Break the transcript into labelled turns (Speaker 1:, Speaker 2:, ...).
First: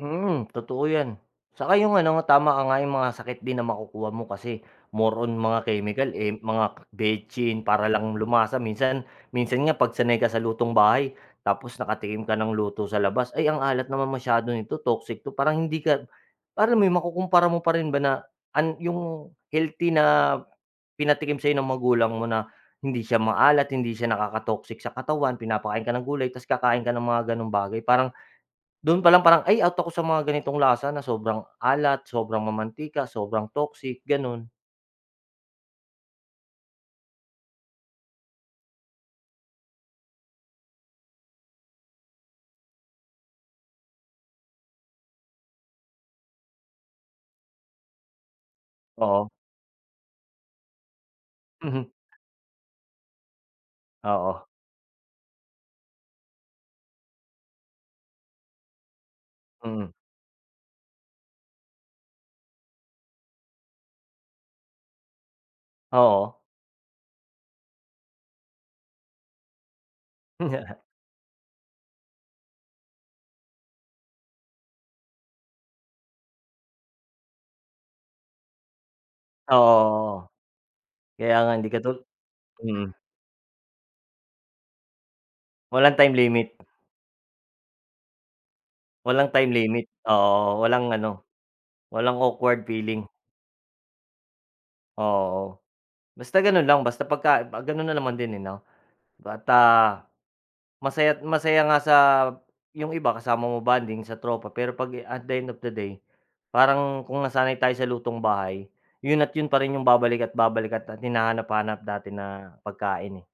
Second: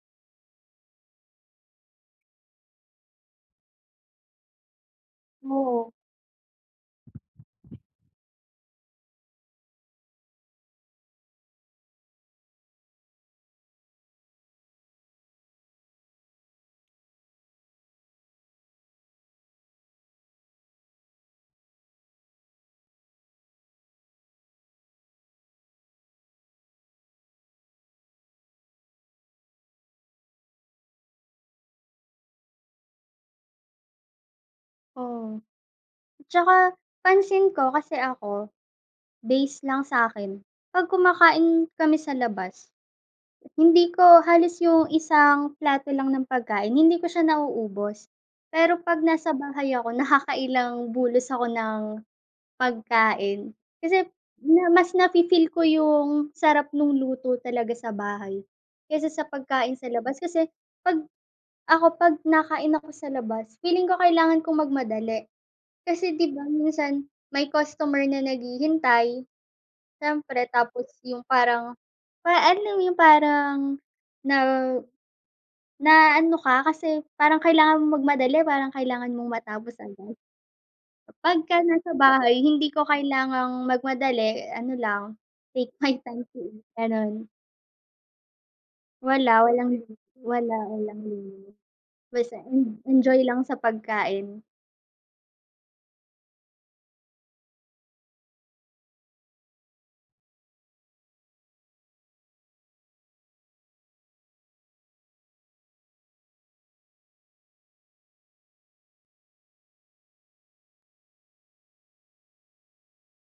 Speaker 1: Mhm, totoo 'yan. Saka 'yung ano nga, tama ka nga, 'yung mga sakit din na makukuha mo kasi, more on mga
Speaker 2: Oo.
Speaker 1: chemical, eh, mga betsin para lang lumasa. Minsan minsan nga, 'pag sanay ka sa lutong bahay, tapos nakatikim ka ng luto sa labas, "Ay, ang alat naman masyado nito, toxic 'to", parang hindi ka, alam mo 'yon, makukumpara mo pa rin ba na an 'yung, healthy na, pinatikim sa'yo ng magulang mo na, hindi siya maalat, hindi siya nakaka-toxic sa katawan, pinapakain ka ng gulay, tapos kakain ka ng mga gano'ng bagay, parang, do'n pa lang, parang, "Ay, out ako sa mga ganitong lasa na sobrang alat, sobrang mamantika, sobrang toxic", gano'n.
Speaker 2: Oo. At saka, pansin ko, kasi ako, base lang sa'kin, 'pag kumakain kami sa labas, hindi ko halos 'yung isang plato lang ng pagkain, hindi ko siya nauubos, pero 'pag
Speaker 1: Oo.
Speaker 2: nasa bahay ako, nakakailang bulos ako ng
Speaker 1: Mhm.
Speaker 2: pagkain. Kasi,
Speaker 1: Oo.
Speaker 2: niya mas na-fi-feel ko 'yung sarap no'ng luto talaga sa bahay, kaysa sa pagkain sa
Speaker 1: Mm.
Speaker 2: labas, kasi 'pag ako, 'pag nakain ako sa labas, feeling ko kailangan kong magmadali kasi, 'di
Speaker 1: Oo.
Speaker 2: ba, minsan may customer na naghihintay, siyempre. Tapos 'yung parang, para alam mo 'yung parang, na naano ka, kasi parang kailangan mong magmadali, parang kailangan mong
Speaker 1: Ah,
Speaker 2: matapos agad.
Speaker 1: oo, kaya nga,
Speaker 2: Kapagka
Speaker 1: hindi
Speaker 2: nasa
Speaker 1: katul
Speaker 2: bahay, hindi ko
Speaker 1: mm.
Speaker 2: kailangang magmadali, ano lang, take
Speaker 1: Walang
Speaker 2: my
Speaker 1: time
Speaker 2: time to
Speaker 1: limit.
Speaker 2: eat, gano'n.
Speaker 1: Walang
Speaker 2: Wala,
Speaker 1: time
Speaker 2: walang
Speaker 1: limit,
Speaker 2: wala,
Speaker 1: oo, o walang
Speaker 2: walang
Speaker 1: ano,
Speaker 2: gano'n,
Speaker 1: walang
Speaker 2: basta
Speaker 1: awkward
Speaker 2: en
Speaker 1: feeling.
Speaker 2: enjoy lang sa pagkain.
Speaker 1: O, oo, basta gano'n lang, basta pagka ah, gano'n na naman din, eh, 'no, bata masaya't masaya nga sa 'yong iba kasama mo mag-bonding sa tropa, pero 'pag at the end of the day parang kung nasanay tayo sa lutong bahay, 'yon at 'yon pa rin 'yung babalika't babalikan, at hinahanap-hanap natin na pagkain, eh.